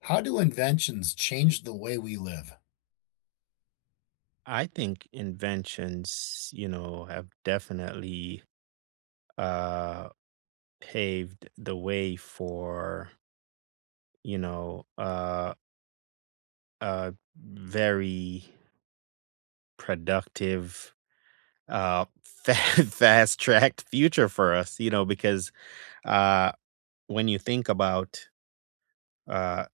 How do inventions change the way we live? I think inventions, you know, have definitely uh, paved the way for, you know, uh, a very productive, uh, fast tracked future for us, you know, because uh, when you think about, uh,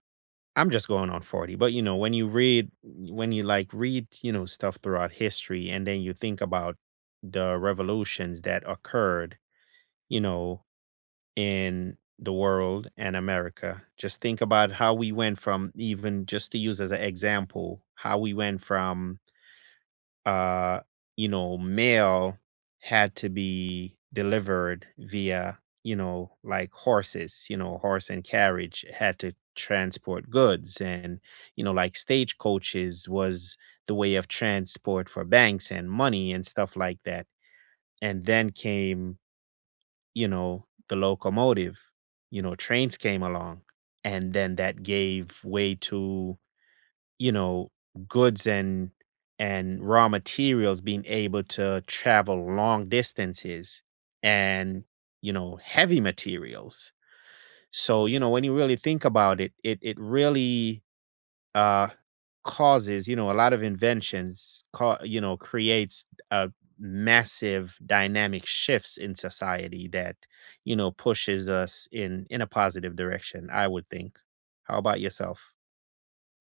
I'm just going on 40, but you know, when you read, when you like read, you know, stuff throughout history and then you think about the revolutions that occurred, you know, in the world and America. Just think about how we went from, even just to use as an example, how we went from uh, you know, mail had to be delivered via, you know, like horses, you know, horse and carriage had to transport goods, and, you know, like stagecoaches was the way of transport for banks and money and stuff like that. And then came, you know, the locomotive, you know, trains came along, and then that gave way to, you know, goods and raw materials being able to travel long distances and, you know, heavy materials. So, you know, when you really think about it, it really uh, causes, you know, a lot of inventions, cau you know, creates a massive dynamic shifts in society that, you know, pushes us in a positive direction, I would think. How about yourself?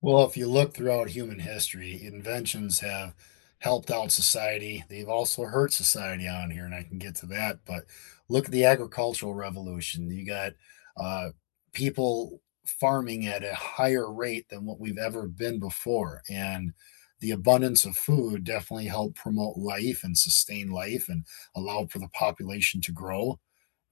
Well, if you look throughout human history, inventions have helped out society. They've also hurt society on here, and I can get to that. But look at the agricultural revolution. You got uh, people farming at a higher rate than what we've ever been before. And the abundance of food definitely helped promote life and sustain life and allow for the population to grow.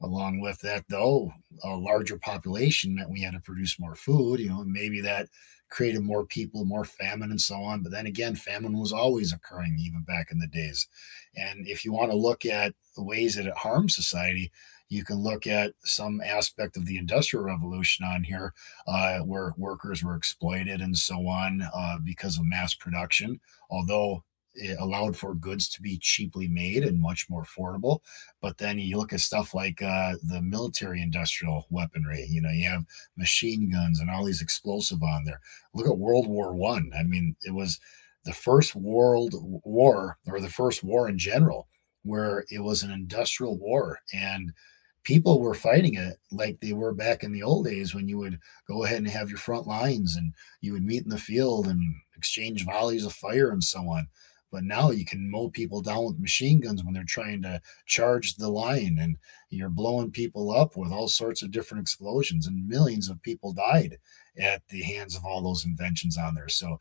Along with that, though, a larger population meant we had to produce more food, and maybe that created more people, more famine, and so on. But then again, famine was always occurring even back in the days. And if you want to look at the ways that it harms society, you can look at some aspect of the Industrial Revolution on here, where workers were exploited and so on because of mass production, although it allowed for goods to be cheaply made and much more affordable. But then you look at stuff like the military industrial weaponry, you have machine guns and all these explosive on there. Look at World War One. I mean, it was the first world war, or the first war in general, where it was an industrial war, and people were fighting it like they were back in the old days, when you would go ahead and have your front lines and you would meet in the field and exchange volleys of fire and so on. But now you can mow people down with machine guns when they're trying to charge the line, and you're blowing people up with all sorts of different explosions, and millions of people died at the hands of all those inventions on there. So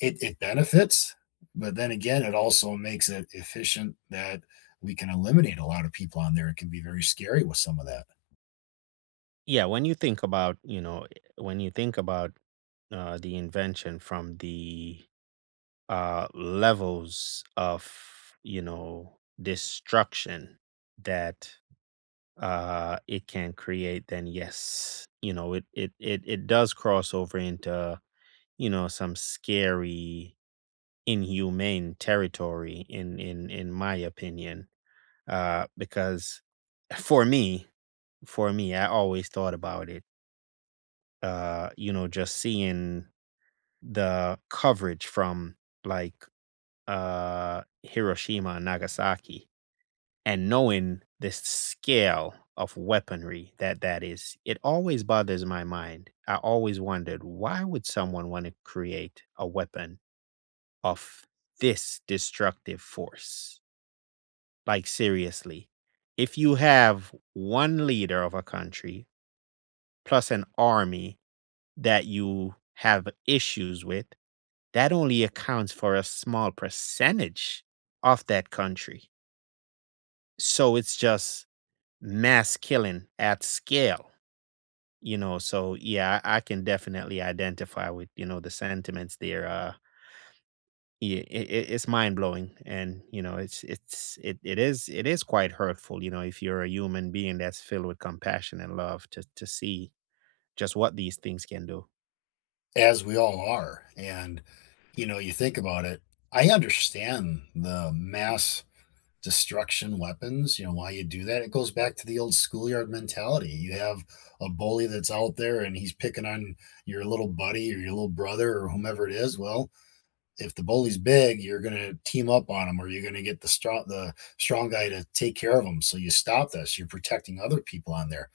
it benefits, but then again, it also makes it efficient that we can eliminate a lot of people on there. It can be very scary with some of that, Yeah, when you think about, you know, when you think about the invention from the levels of, you know, destruction that it can create, then yes, you know, it does cross over into, you know, some scary, inhumane territory, in my opinion, because for me for me, I always thought about it, you know, just seeing the coverage from, like Hiroshima and Nagasaki, and knowing the scale of weaponry that that is, it always bothers my mind. I always wondered, why would someone want to create a weapon of this destructive force? Like, seriously, if you have one leader of a country plus an army that you have issues with, that only accounts for a small percentage of that country. So it's just mass killing at scale. You know, so yeah, I can definitely identify with, you know, the sentiments there. Yeah, it's mind blowing, and you know it is quite hurtful. You know, if you're a human being that's filled with compassion and love, to see just what these things can do. as we all are. And you think about it, I understand the mass destruction weapons, why you do that. It goes back to the old schoolyard mentality. You have a bully that's out there, and he's picking on your little buddy or your little brother or whomever it is. Well, if the bully's big, you're going to team up on him, or you're going to get the strong guy to take care of him. So you stop this. You're protecting other people on there.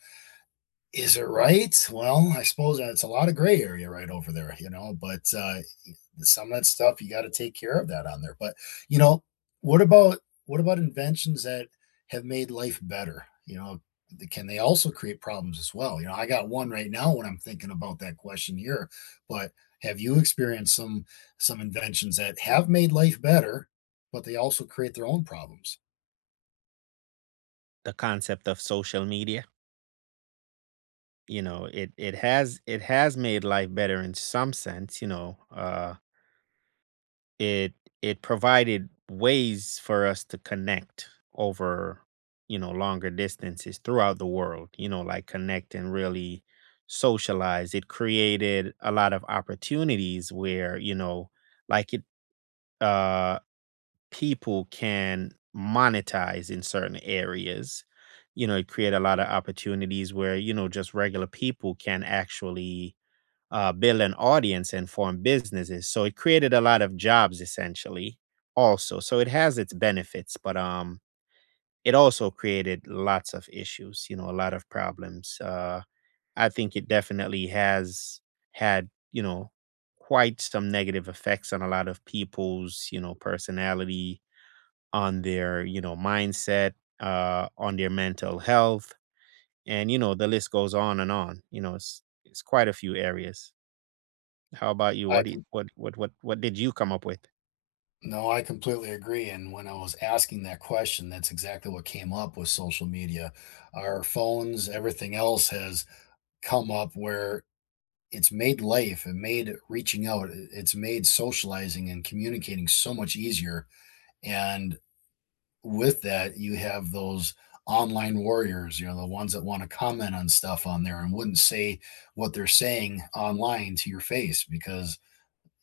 Is it right? Well, I suppose it's a lot of gray area right over there, you know. But some of that stuff, you got to take care of that on there. But you know, what about what about inventions that have made life better? Can they also create problems as well? I got one right now when I'm thinking about that question here. But have you experienced some inventions that have made life better, but they also create their own problems? The concept of social media, you know, it has made life better in some sense, you know. It it provided ways for us to connect over, you know, longer distances throughout the world. You know, like, connect and really socialize. It created a lot of opportunities where, you know, like it uh people can monetize in certain areas. You know, it created a lot of opportunities where, you know, just regular people can actually build an audience and form businesses. So it created a lot of jobs essentially also. So it has its benefits, but it also created lots of issues, you know, a lot of problems. I think it definitely has had, you know, quite some negative effects on a lot of people's, you know, personality, on their, you know, mindset, on their mental health, and you know, the list goes on and on. You know, it's quite a few areas. How about you? I What do you, com- what did you come up with? no, I completely agree. And when I was asking that question, that's exactly what came up with social media. Our phones, everything else has come up where it's made life. It made reaching out, it's made socializing and communicating so much easier, and with that you have those online warriors, the ones that want to comment on stuff on there, and wouldn't say what they're saying online to your face because,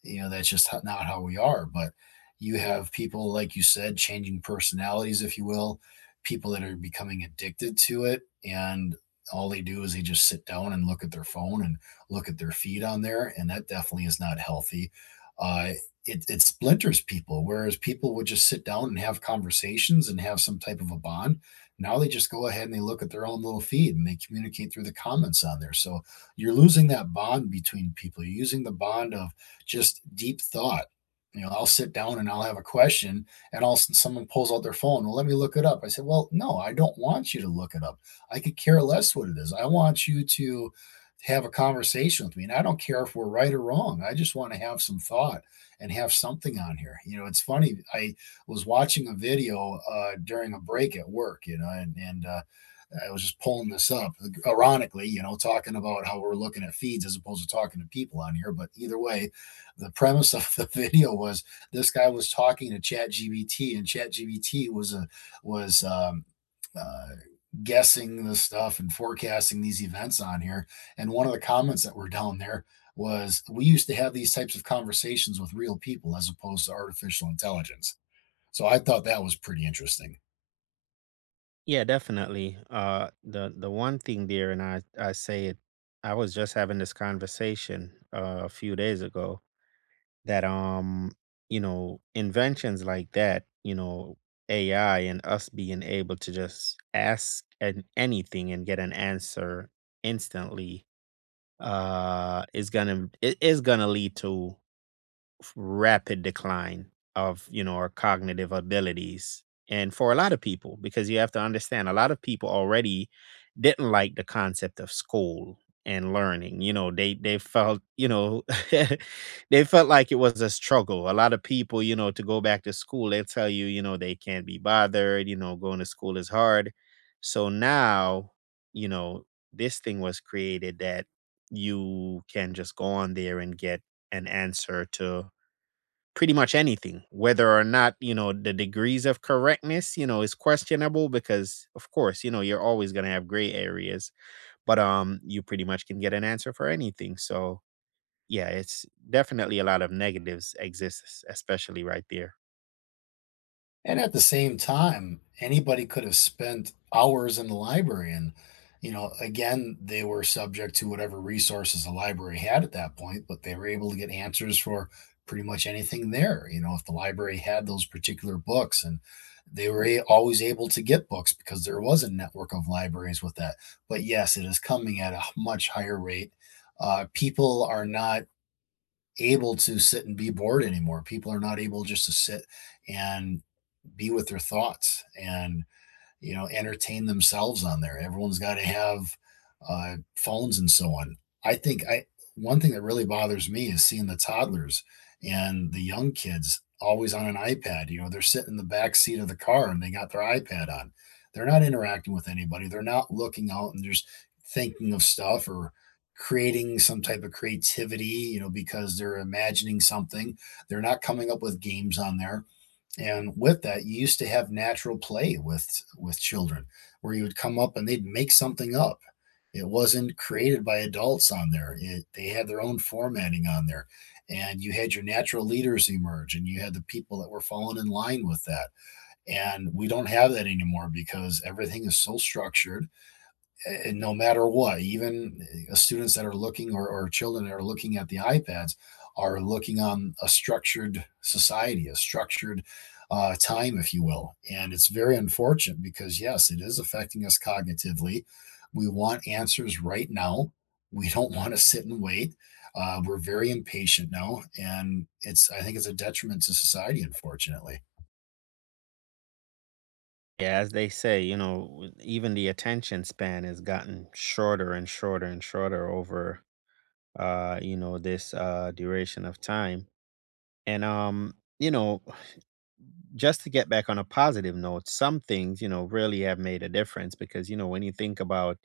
that's just not how we are. But you have people, like you said, changing personalities, if you will, people that are becoming addicted to it, and all they do is they just sit down and look at their phone and look at their feed on there, and that definitely is not healthy. uh, it, it splinters people, whereas people would just sit down and have conversations and have some type of a bond. Now they just go ahead and they look at their own little feed, and they communicate through the comments on there. So you're losing that bond between people. You're using the bond of just deep thought. I'll sit down and I'll have a question, and all of a sudden someone pulls out their phone. Well, let me look it up. I said, well, no, I don't want you to look it up. I could care less what it is. I want you to have a conversation with me. And I don't care if we're right or wrong. I just want to have some thought and have something on here. It's funny. I was watching a video during a break at work, and I was just pulling this up, ironically, talking about how we're looking at feeds as opposed to talking to people on here. But either way, the premise of the video was this guy was talking to ChatGPT, and ChatGPT was uh, guessing the stuff and forecasting these events on here. And one of the comments that were down there was, "We used to have these types of conversations with real people as opposed to artificial intelligence." So I thought that was pretty interesting. Yeah, definitely. The one thing there, and I say it. I was just having this conversation a few days ago that you know, inventions like that, you know, AI, and us being able to just ask an anything and get an answer instantly, is gonna, it is gonna lead to rapid decline of, you know, our cognitive abilities, and for a lot of people, because you have to understand, a lot of people already didn't like the concept of school and learning. You know, they felt, you know, they felt like it was a struggle. A lot of people, you know, to go back to school, they tell you, you know, they can't be bothered. You know, going to school is hard. So now, you know, this thing was created that you can just go on there and get an answer to pretty much anything, whether or not, you know, the degrees of correctness, you know, is questionable, because of course, you know, you're always going to have gray areas, but you pretty much can get an answer for anything. So yeah, it's definitely a lot of negatives exists, especially right there. And at the same time, anybody could have spent hours in the library and, again, they were subject to whatever resources the library had at that point, but they were able to get answers for pretty much anything there. If the library had those particular books, and they were always able to get books because there was a network of libraries with that. But yes, it is coming at a much higher rate. People are not able to sit and be bored anymore. People are not able just to sit and be with their thoughts, and entertain themselves on there. Everyone's got to have phones and so on. I think I One thing that really bothers me is seeing the toddlers and the young kids always on an iPad. They're sitting in the back seat of the car, and they got their iPad on. They're not interacting with anybody. They're not looking out and just thinking of stuff, or creating some type of creativity because they're imagining something. They're not coming up with games on there. And with that, you used to have natural play with children, where you would come up and they'd make something up. It wasn't created by adults on there. They had their own formatting on there, and you had your natural leaders emerge, and you had the people that were falling in line with that. And we don't have that anymore because everything is so structured, no matter what. Even students that are looking, or children that are looking at the iPads, are looking on a structured society, a structured time, if you will. And it's very unfortunate because, yes, it is affecting us cognitively. We want answers right now. We don't want to sit and wait. We're very impatient now. And I think it's a detriment to society, unfortunately. Yeah, as they say, you know, even the attention span has gotten shorter and shorter and shorter over, you know, this duration of time. And you know, just to get back on a positive note, some things, you know, really have made a difference because, you know, when you think about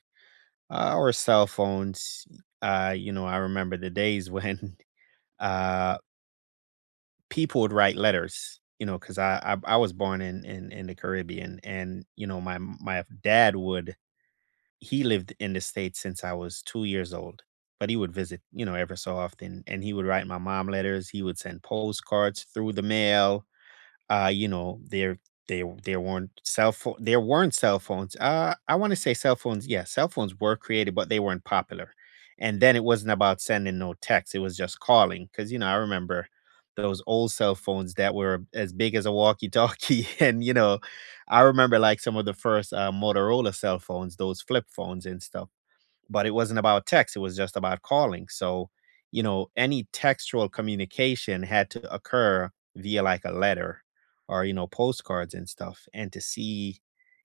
our cell phones, you know, I remember the days when uh, people would write letters, you know, because I was born in, in the Caribbean, and you know, my dad would, he lived in the states since I was 2 years old, but he would visit, you know, ever so often, and he would write my mom letters. He would send postcards through the mail. You know, there weren't cell phones. I want to say cell phones. Yeah, cell phones were created, but they weren't popular. And then it wasn't about sending no text; it was just calling. Because, you know, I remember those old cell phones that were as big as a walkie-talkie, and you know, I remember, like, some of the first Motorola cell phones, those flip phones and stuff, but it wasn't about text. It was just about calling. So, you know, any textual communication had to occur via, like, a letter or, you know, postcards and stuff. And to see,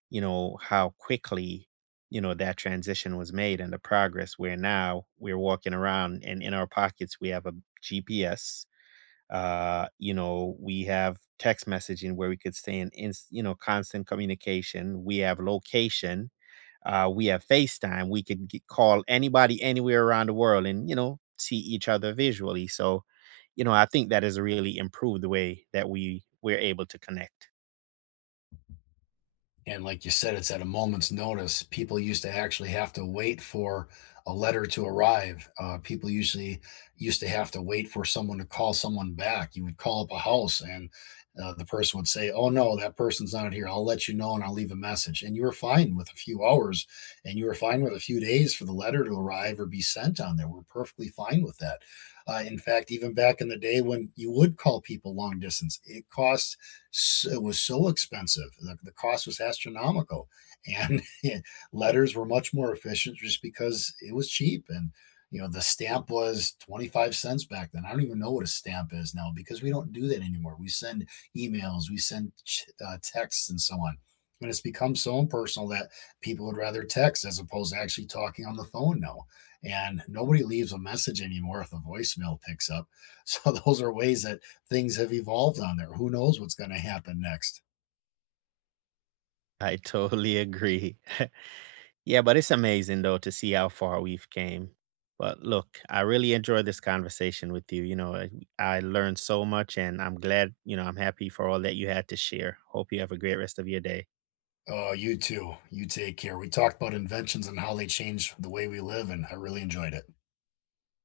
you know, how quickly, you know, that transition was made and the progress, where now we're walking around, and in our pockets we have a GPS. You know, we have text messaging where we could stay in, you know, constant communication. We have location, we have FaceTime. We could g call anybody anywhere around the world and, you know, see each other visually. So, you know, I think that has really improved the way that we're able to connect. And like you said, it's at a moment's notice. People used to actually have to wait for a letter to arrive. People usually used to have to wait for someone to call someone back. You would call up a house and the person would say, oh, no, that person's not here, I'll let you know, and I'll leave a message. And you were fine with a few hours, and you were fine with a few days for the letter to arrive or be sent on there. We're perfectly fine with that. In fact, even back in the day, when you would call people long distance, it was so expensive. The cost was astronomical, and letters were much more efficient just because it was cheap. And the stamp was 25 cents back then. I don't even know what a stamp is now because we don't do that anymore. We send emails, we send texts, and so on. And it's become so impersonal that people would rather text as opposed to actually talking on the phone now. And nobody leaves a message anymore if the voicemail picks up. So those are ways that things have evolved on there. Who knows what's going to happen next? I totally agree. Yeah, but it's amazing though to see how far we've came. But look, I really enjoyed this conversation with you. You know, I learned so much, and I'm glad, you know, I'm happy for all that you had to share. Hope you have a great rest of your day. Oh, you too. You take care. We talked about inventions and how they change the way we live, and I really enjoyed it.